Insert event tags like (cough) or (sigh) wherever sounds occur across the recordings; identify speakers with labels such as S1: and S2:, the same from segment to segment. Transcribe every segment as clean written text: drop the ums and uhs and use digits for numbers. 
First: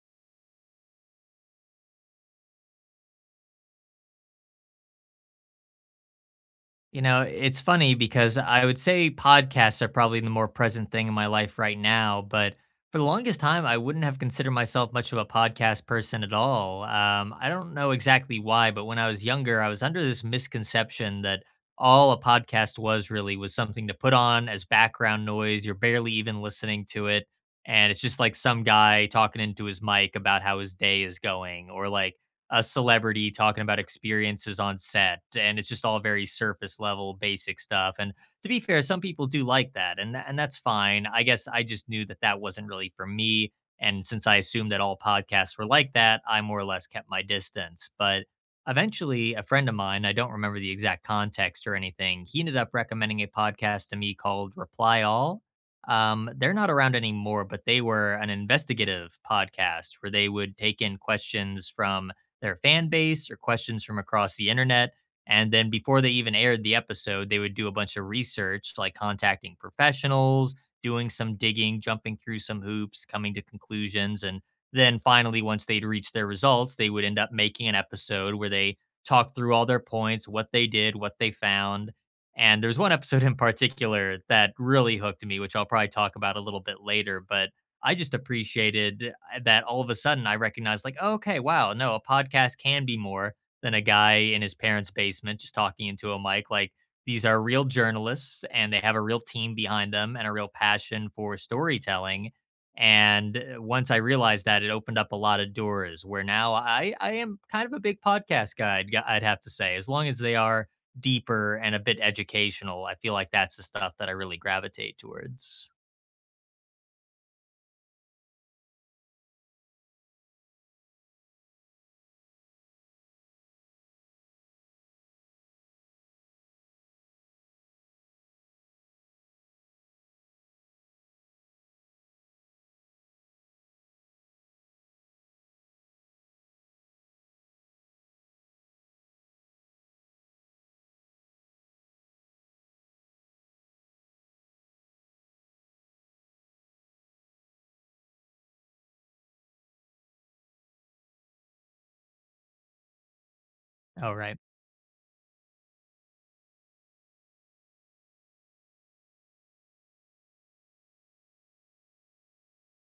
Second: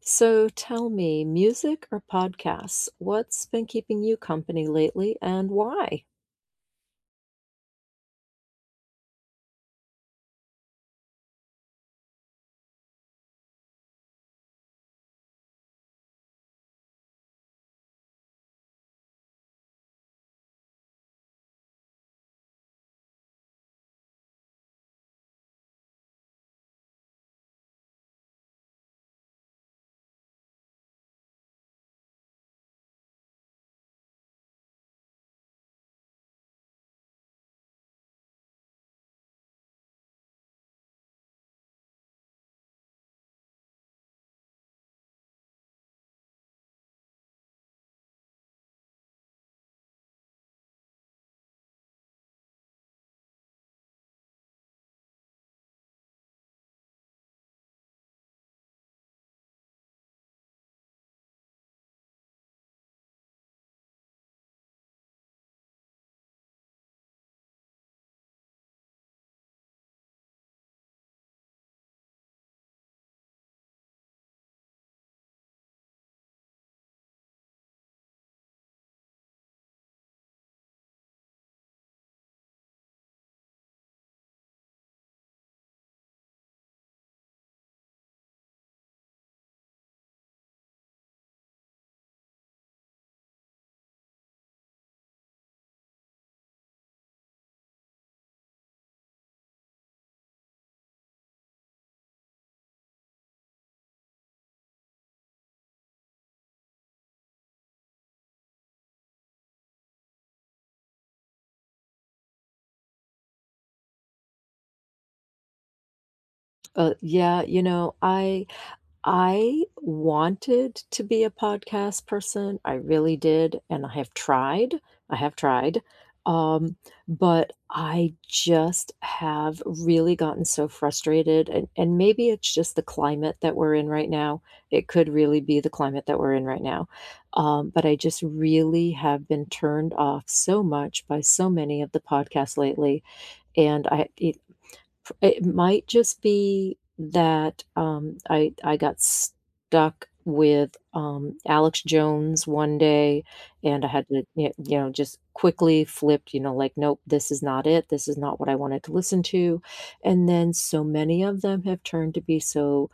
S1: So tell me, music or podcasts, what's been keeping you company lately and why?
S2: You know, it's funny because I would say podcasts are probably the more present thing in my life right now, but for the longest time, I wouldn't have considered myself much of a podcast person at all. I don't know exactly why, but when I was younger, I was under this misconception that all a podcast was really was something to put on as background noise. You're barely even listening to it. And it's just like some guy talking into his mic about how his day is going, or like a celebrity talking about experiences on set, and it's just all very surface level basic stuff. And to be fair, some people do like that, and that's fine. I guess I just knew that that wasn't really for me, and since I assumed that all podcasts were like that, I more or less kept my distance. But eventually, a friend of mine, I don't remember the exact context or anything, he ended up recommending a podcast to me called Reply All. They're not around anymore, but they were an investigative podcast where they would take in questions from their fan base or questions from across the internet. And then before they even aired the episode, they would do a bunch of research, like contacting professionals, doing some digging, jumping through some hoops, coming to conclusions. And then finally, once they'd reached their results, they would end up making an episode where they talked through all their points, what they did, what they found. And there's one episode in particular that really hooked me, which I'll probably talk about a little bit later. But I just appreciated that all of a sudden I recognized, like, oh, okay, wow, no, a podcast can be more than a guy in his parents' basement just talking into a mic. Like, these are real journalists and they have a real team behind them and a real passion for storytelling. And once I realized that, it opened up a lot of doors where now I am kind of a big podcast guy, I'd have to say. As long as they are deeper and a bit educational, I feel like that's the stuff that I really gravitate towards.
S1: Yeah, you know, I wanted to be a podcast person. I really did, and I have tried. I have tried. Um, but I just have really gotten so frustrated, and maybe it's just the climate that we're in right now. It could really be the climate that we're in right now. But I just really have been turned off so much by so many of the podcasts lately, and I it F It might just be that, I got stuck with, Alex Jones one day, and I had
S2: Oh,
S1: to,
S2: right.
S1: y you know, just quickly flipped, you know, like, "Nope, this is not it. This is not what I wanted to listen to," and then so many of them have turned to be so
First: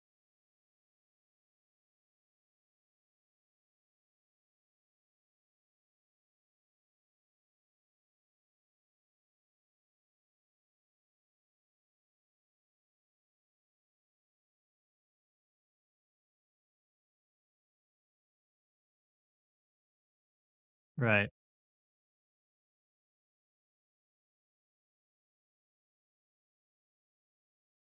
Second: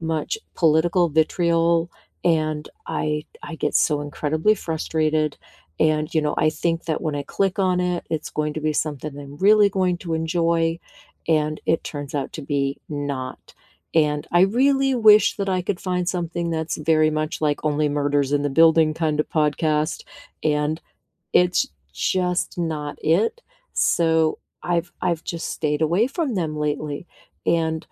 S1: much political vitriol, and I get so incredibly frustrated and, you know, I think that when I click on it, it's going to be something I'm really going to enjoy, and it turns out to be not. And I really wish that I could find something that's very much like Only Murders in the Building kind of podcast, and
S2: Right.
S1: it's just not it. So I've just stayed away from them lately. And,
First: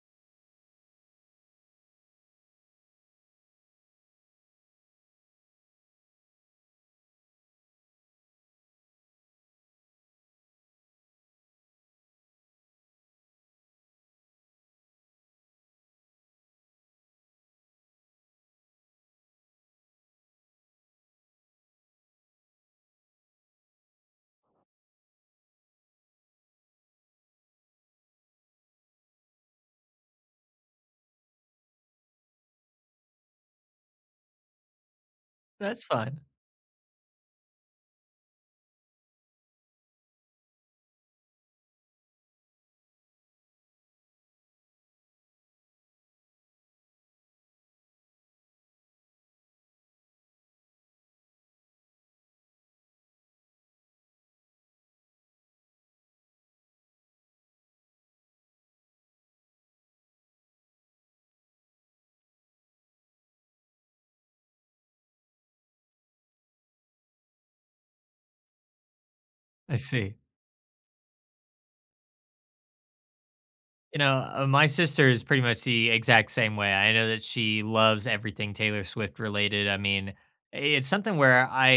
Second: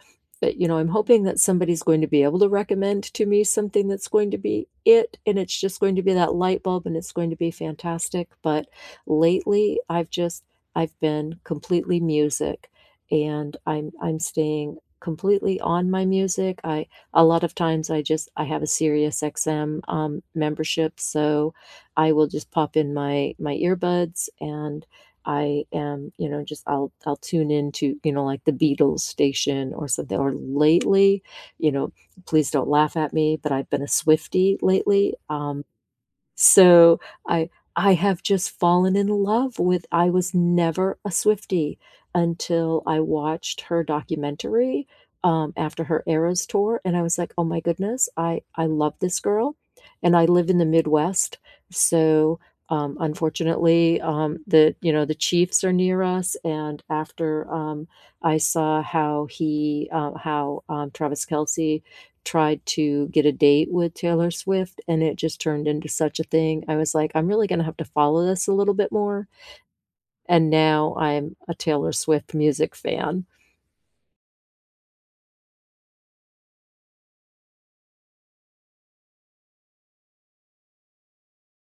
S1: you know, I'm hoping that somebody's going to be able to recommend to me something that's going to be it, and it's just going to be that light bulb, and it's going to be fantastic. But lately, I've been completely music, and I'm staying completely on my music. I a lot of times I have a Sirius XM membership, so I will just pop in my earbuds and I am, you know, just I'll tune into, you know, like the Beatles station or something. Or lately, you know, please don't laugh at me, but I've been a Swiftie lately. Um,
S2: That's fine.
S1: so I have just fallen in love with I was never a Swiftie until I watched her documentary, after her Eras tour, and I was like, "Oh my goodness, I love this girl." And I live in the Midwest, so, unfortunately, the you know, the Chiefs are near us, and after, I saw how Travis Kelsey tried to get a date with Taylor Swift, and it just turned into such a thing. I was like, "I'm really gonna have to follow this a little bit more,"
S2: I see.
S1: and now I'm a Taylor Swift music fan.
S2: You know, my sister is pretty much the exact same way. I know that she loves everything Taylor Swift related. I mean, it's something where I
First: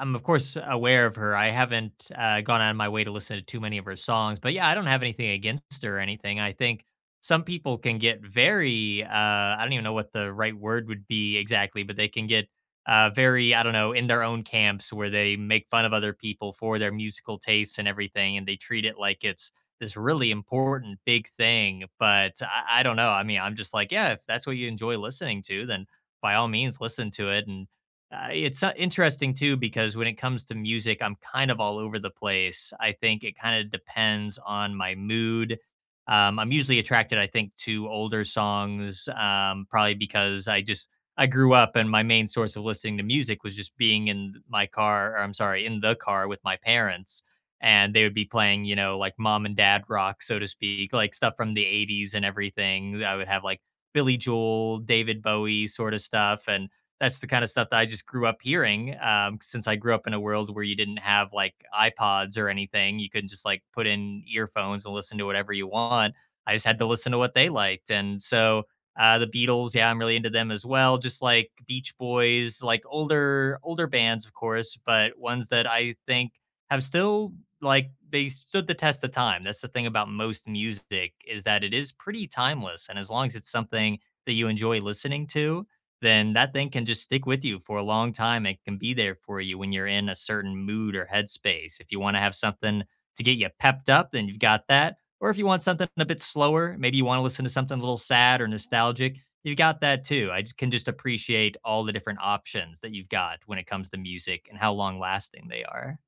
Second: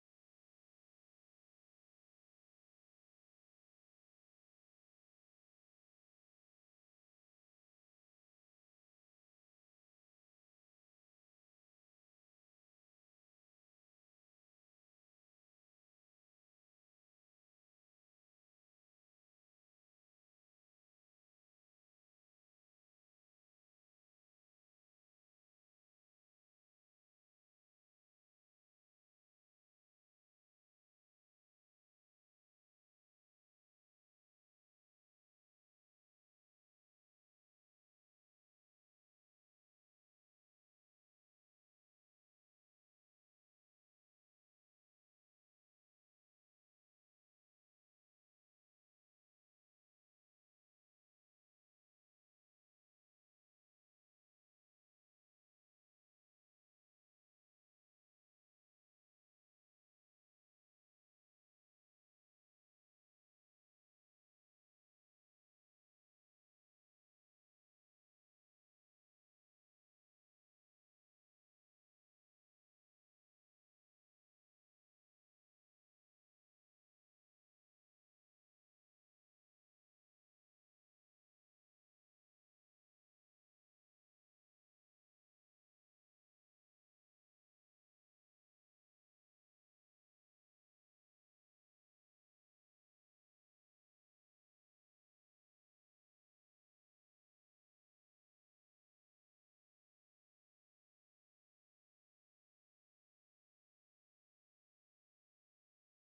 S2: am, of course, aware of her. I haven't gone out of my way to listen to too many of her songs, but yeah, I don't have anything against her or anything. I think some people can get very, I don't even know what the right word would be exactly, but they can get very, I don't know, in their own camps where they make fun of other people for their musical tastes and everything, and they treat it like it's this really important big thing. But I don't know. I mean, I'm just like, yeah, if that's what you enjoy listening to, then by all means, listen to it. And it's interesting too, because when it comes to music, I'm kind of all over the place. I think it kind of depends on my mood. I'm usually attracted, I think, to older songs, probably because I just I grew up and my main source of listening to music was just being in my car, or I'm sorry, in the car with my parents, and they would be playing, you know, like mom and dad rock, so to speak, like stuff from the 80s and everything. I would have like Billy Joel, David Bowie sort of stuff. And that's the kind of stuff that I just grew up hearing. Since I grew up in a world where you didn't have like iPods or anything, you couldn't just like put in earphones and listen to whatever you want. I just had to listen to what they liked. And so the Beatles, yeah, I'm really into them as well. Just like Beach Boys, like older bands, of course, but ones that I think have still, like, they stood the test of time. That's the thing about most music, is that it is pretty timeless, and as long as it's something that you enjoy listening to, then that thing can just stick with you for a long time. It can be there for you when you're in a certain mood or headspace. If you want to have something to get you pepped up, then you've got that. Or if you want something a bit slower, maybe you want to listen to something a little sad or nostalgic, you've got that too. I just can just appreciate all the different options that you've got when it comes to music and how long lasting they are.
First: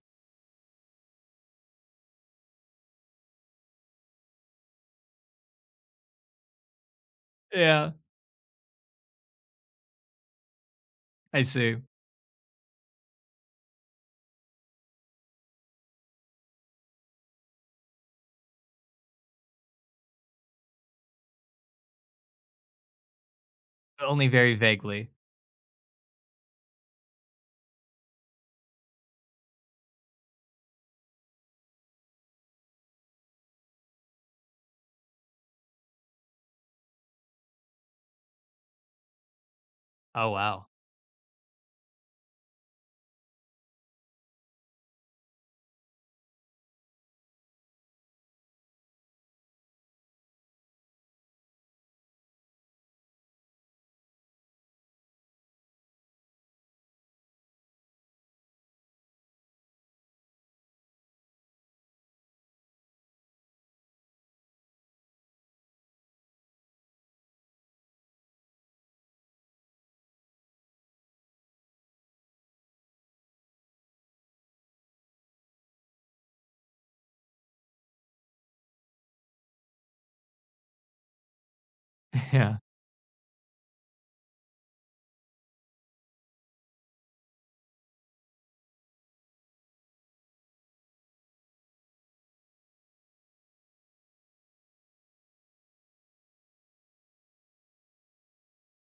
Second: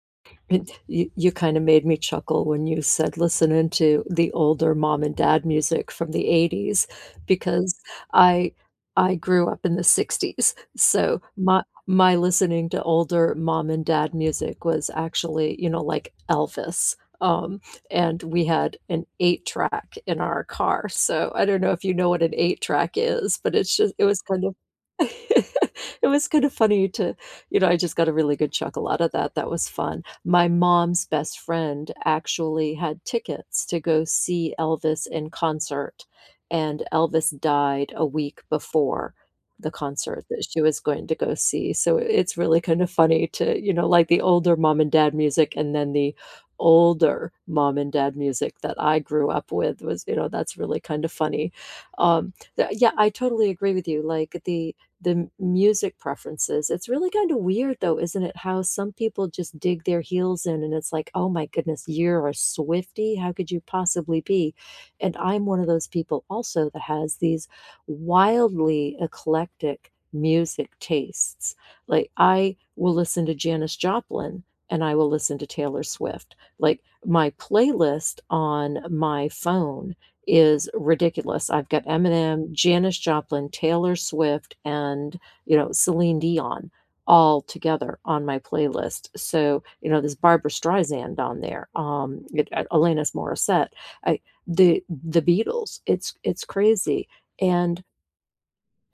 S1: It, you kind of made me chuckle when you said listening to the older mom and dad music from the 80s, because
S2: Yeah,
S1: I I grew up in the 60s. So
S2: I
S1: my
S2: see.
S1: my listening to older mom and dad music was actually, you know, like Elvis. And we had an eight track in our car. So I don't know if you know what an eight track is, but it's just it was
S2: Only
S1: kind of
S2: very vaguely.
S1: (laughs) it was kind of funny to, you know, I just got a really good chuckle out of that. That was fun. My mom's best friend actually had tickets to go see Elvis in concert, and Elvis died a week before the concert
S2: Oh,
S1: that she
S2: wow.
S1: was going to go see, so it's really kind of funny to, you know, like the older mom and dad music and then the older mom and dad music that I grew up with was, you know, that's really kind of funny. The Yeah, I totally agree with you, like, the music preferences. It's really kind of weird though, isn't it? How some people just dig their heels in and it's like, oh my goodness, you're a Swifty. How could you possibly be? And I'm one of those people also that has these wildly eclectic music tastes. Like I will listen to Janis Joplin, and I will listen to Taylor Swift. Like my playlist on my phone is ridiculous. I've got
S2: (laughs)
S1: Eminem,
S2: Yeah,
S1: Janis Joplin, Taylor Swift, and, you know, Celine Dion all together on my playlist. So, you know, there's Barbara Streisand on there, Alanis Morissette, I, the Beatles. It's crazy, and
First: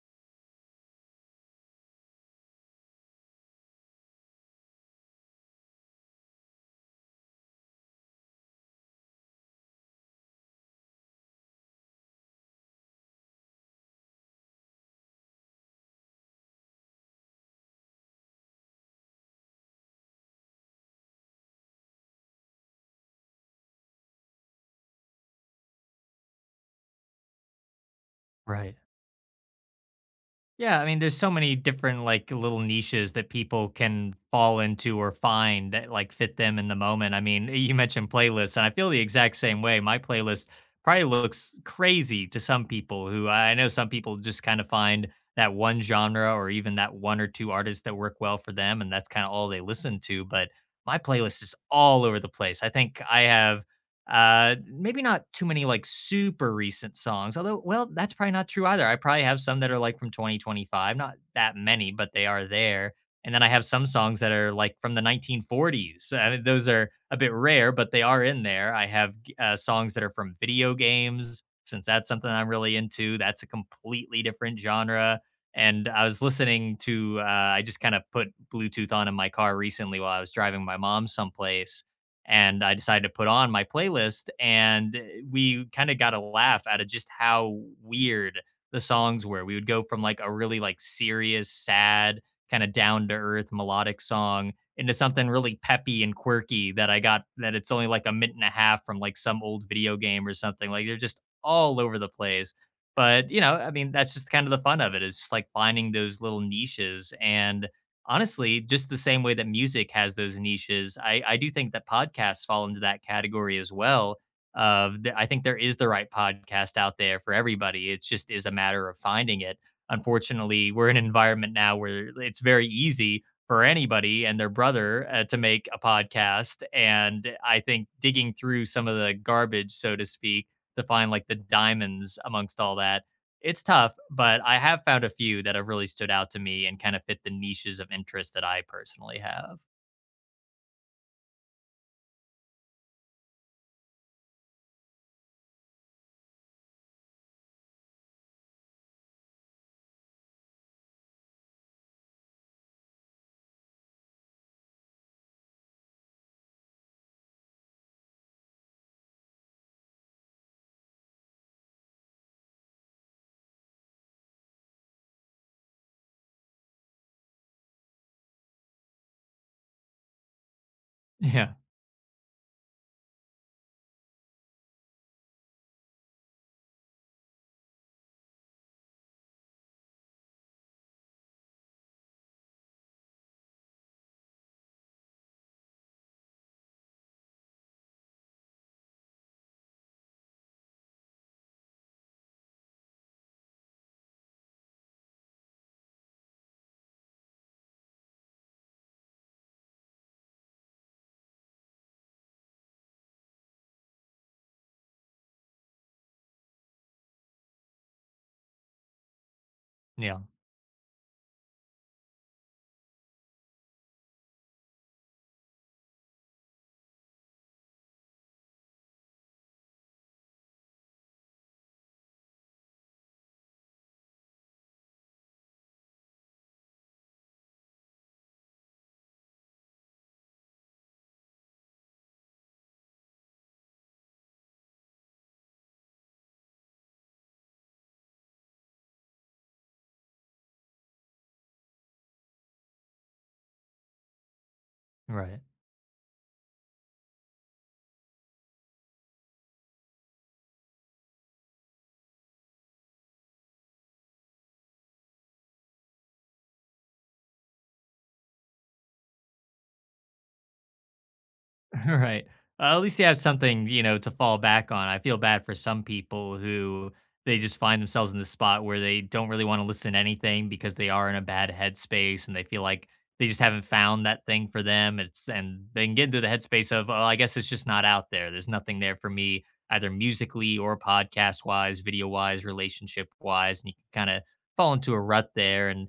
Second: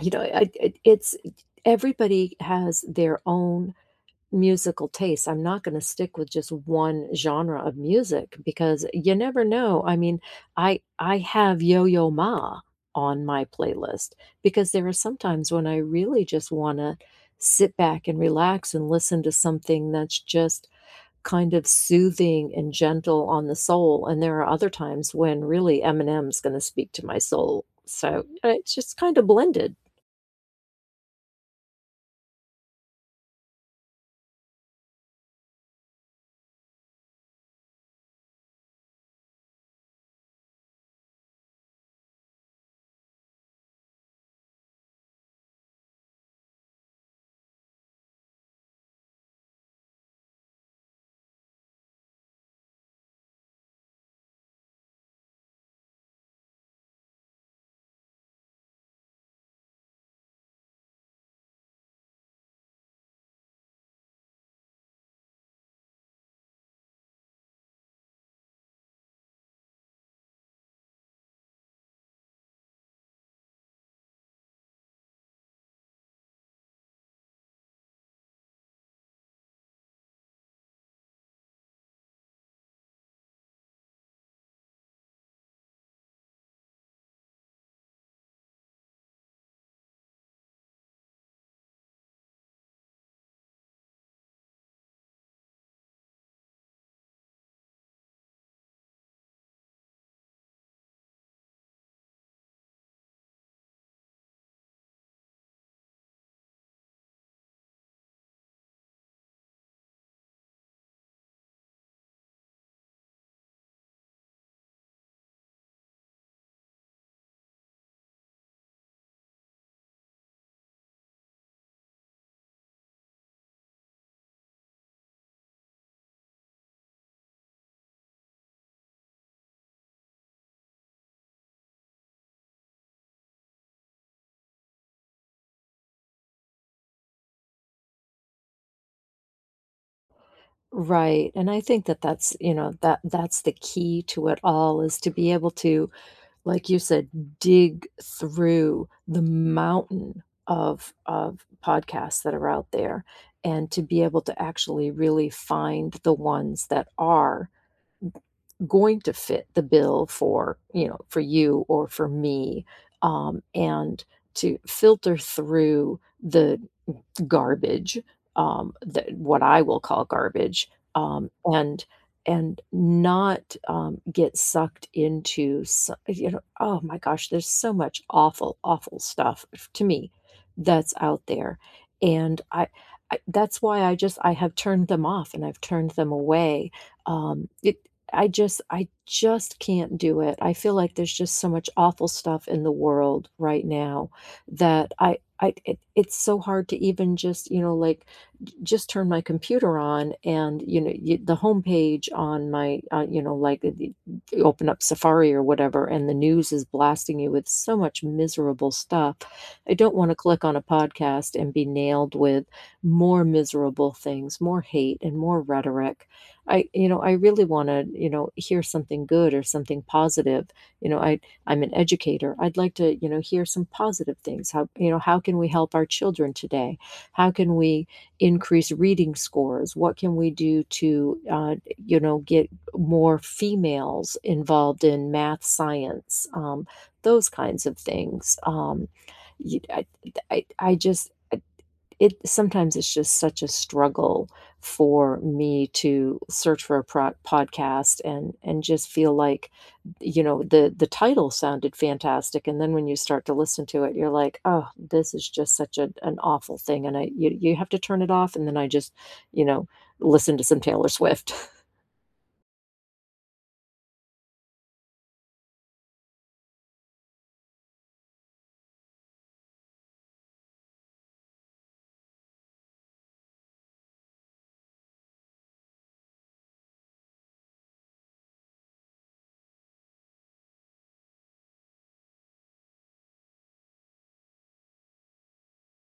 S1: you know, I, it, it's everybody has their own musical tastes. I'm not gonna stick with just one genre of music because you never know. I mean, I have Yo-Yo Ma on my playlist because there are sometimes when I really just wanna sit back and relax and listen to something that's just kind of soothing and gentle on the soul, and there are other times when really Eminem's gonna speak to my soul. So, it's
S2: right.
S1: just kinda blended.
S2: Yeah, I mean, there's so many different like little niches that people can fall into or find that like fit them in the moment. I mean, you mentioned playlists, and I feel the exact same way. My playlist probably looks crazy to some people. Who, I know some people just kind of find that one genre or even that one or two artists that work well for them, and that's kind of all they listen to. But my playlist is all over the place. I think I have, maybe not too many like super recent songs, although, well, that's probably not true either. I probably have some that are like from 2025, not that many, but they are there. And then I have some songs that are like from the 1940s. I mean, those are a bit rare, but they are in there. I have songs that are from video games, since that's something I'm really into. That's a completely different genre. And I was listening to, I just kind of put Bluetooth on in my car recently while I was driving my mom someplace, and I decided to put on my playlist, and we kind of got a laugh out of just how weird the songs were. We would go from like a really like serious, sad, kind of down to earth melodic song into something really peppy and quirky, that I got that it's only like a minute and a half, from like some old video game or something. Like, they're just all over the place. But you know, I mean, that's just kind of the fun of it, is just like finding those little niches. And honestly, just the same way that music has those niches, I do think that podcasts fall into that category as well. Of the, I think there is the right podcast out there for everybody. It just is a matter of finding it. Unfortunately, we're in an environment now where it's very easy for anybody and their brother to make a podcast, and I think digging through some of the garbage, so to speak, to find like the diamonds amongst all that, it's tough, but I have found a few that have really stood out to me and kind of fit the niches of interest that I personally have.
S1: Right, and I think that that's, you know, that's the key to it all is to be able to, like you said, dig through the mountain of podcasts that are out there and to be able to actually really find the ones that are going to fit the bill for, you know, for you or for me, and to filter through the garbage, the what I will call garbage, um,
S2: Yeah.
S1: and and not, get sucked into you know, oh my gosh, there's so much awful, awful stuff f to me that's out there, and I that's why I have turned them off and I've turned them away. It I just can't do it. I feel like there's just so much awful stuff in the world right now that I it it's so hard to even just, you know, like, j just turn my computer on and, you know, you the homepage on my, you know, like, the you open up Safari or whatever, and the news is blasting you with so much miserable stuff. I don't wanna
S2: Yeah.
S1: click on a podcast and be nailed with more miserable things, more hate, and more rhetoric. I You know, I really wanna, you know, hear something good or something positive. You know, I'm an educator. I'd like to, you know, hear some positive things. How, you know, how can we help our children today? How can we increase reading scores? What can we do to, you know, get more females involved in math, science, those kinds of things? You- I just, it Sometimes it's just such a struggle for
S2: Right.
S1: me to search for a podcast and just feel like, you know, the title sounded fantastic, and then when you start to listen to it, you're like, oh, this is just such a, an awful thing, and I you, you have to turn it off, and then I just you know, listen to some Taylor Swift.
S2: (laughs) Right. At least you have something, you know, to fall back on. I feel bad for some people who, they just find themselves in the spot where they don't really want to listen to anything because they are in a bad headspace and they feel like they just haven't found that thing for them. It's, and they can get into the headspace of, oh, I guess it's just not out there. There's nothing there for me, either musically or podcast wise, video wise, relationship wise. And you can kind of fall into a rut there. And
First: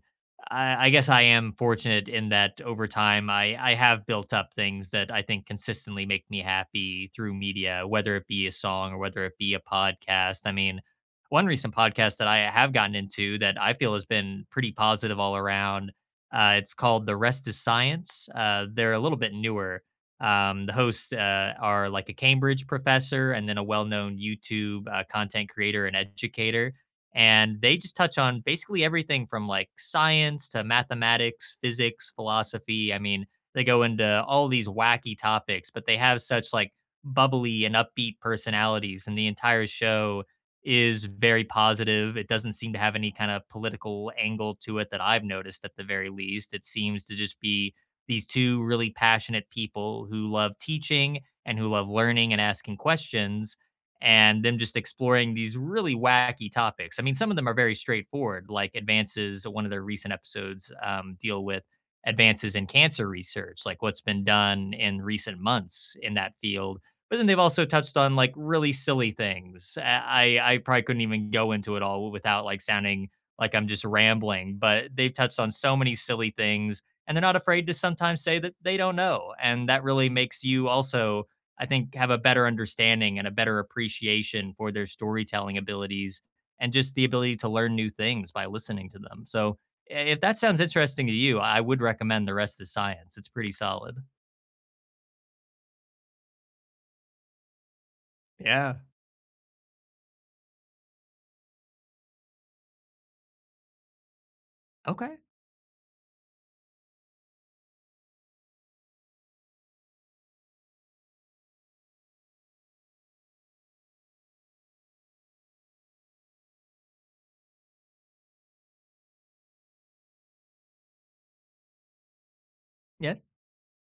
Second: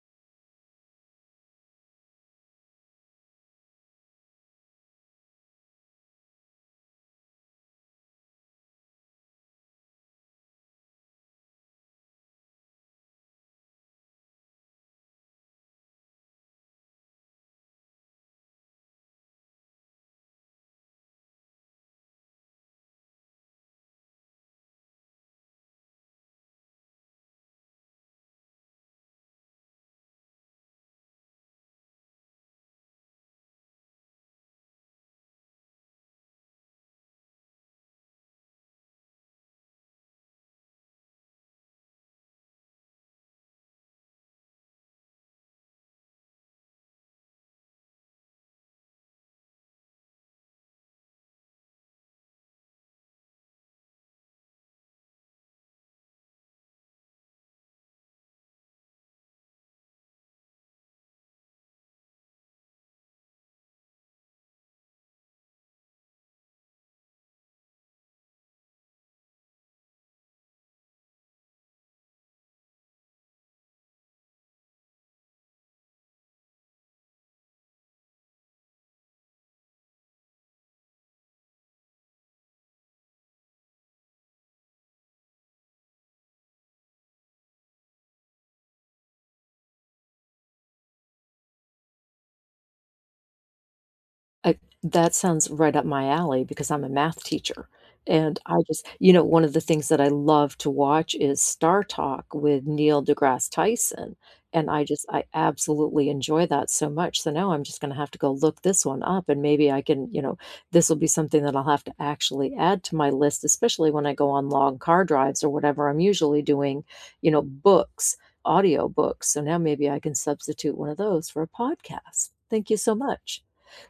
S2: I guess I am fortunate in that, over time I have built up things that I think consistently make me happy through media, whether it be a song or whether it be a podcast. I mean, one recent podcast that I have gotten into that I feel has been pretty positive all around. It's called The Rest is Science. They're a little bit newer. The hosts are like a Cambridge professor and then a well known YouTube content creator and educator, and they just touch on basically everything from like science to mathematics, physics, philosophy. I mean, they go into all these wacky topics, but they have such like bubbly and upbeat personalities, and the entire show is very positive. It doesn't seem to have any kind of political angle to it that I've noticed at the very least. It seems to just be these two really passionate people who love teaching and who love learning and asking questions, and them just exploring these really wacky topics. I mean, some of them are very straightforward, like advances. One of their recent episodes deal with advances in cancer research, like what's been done in recent months in that field. But then they've also touched on like really silly things. I probably couldn't even go into it all without like sounding like I'm just rambling. But they've touched on so many silly things, and they're not afraid to sometimes say that they don't know, and that really makes you also, I think, have a better understanding and a better appreciation for their storytelling abilities and just the ability to learn new things by listening to them. So, if that sounds interesting to you, I would recommend The Rest is Science. It's pretty solid.
S1: I That sounds right up my alley because I'm a math teacher, and I
S2: Yeah.
S1: just, you know, one of the things that I love to watch is Star Talk with Neil deGrasse Tyson, and I just
S2: Okay.
S1: I absolutely enjoy that so much, so now I'm just gonna have to go look this one up, and maybe I can, you know, this will be something that I'll have to actually add to my list, especially when I go on long car drives or whatever. I'm usually doing, you know, books, audio books. So now maybe I can substitute one of those for a podcast. Thank you so
S2: Yeah.
S1: much.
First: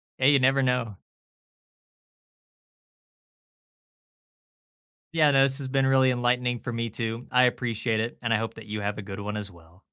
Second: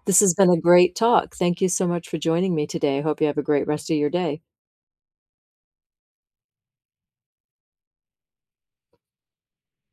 S1: This
S2: Hey,
S1: has
S2: you
S1: been a
S2: never
S1: great
S2: know.
S1: talk. Thank you so much for joining me today. I hope you have a great rest of your day.
S2: Yeah, no, this has been really enlightening for me too. I appreciate it. And I hope that you have a good one as well.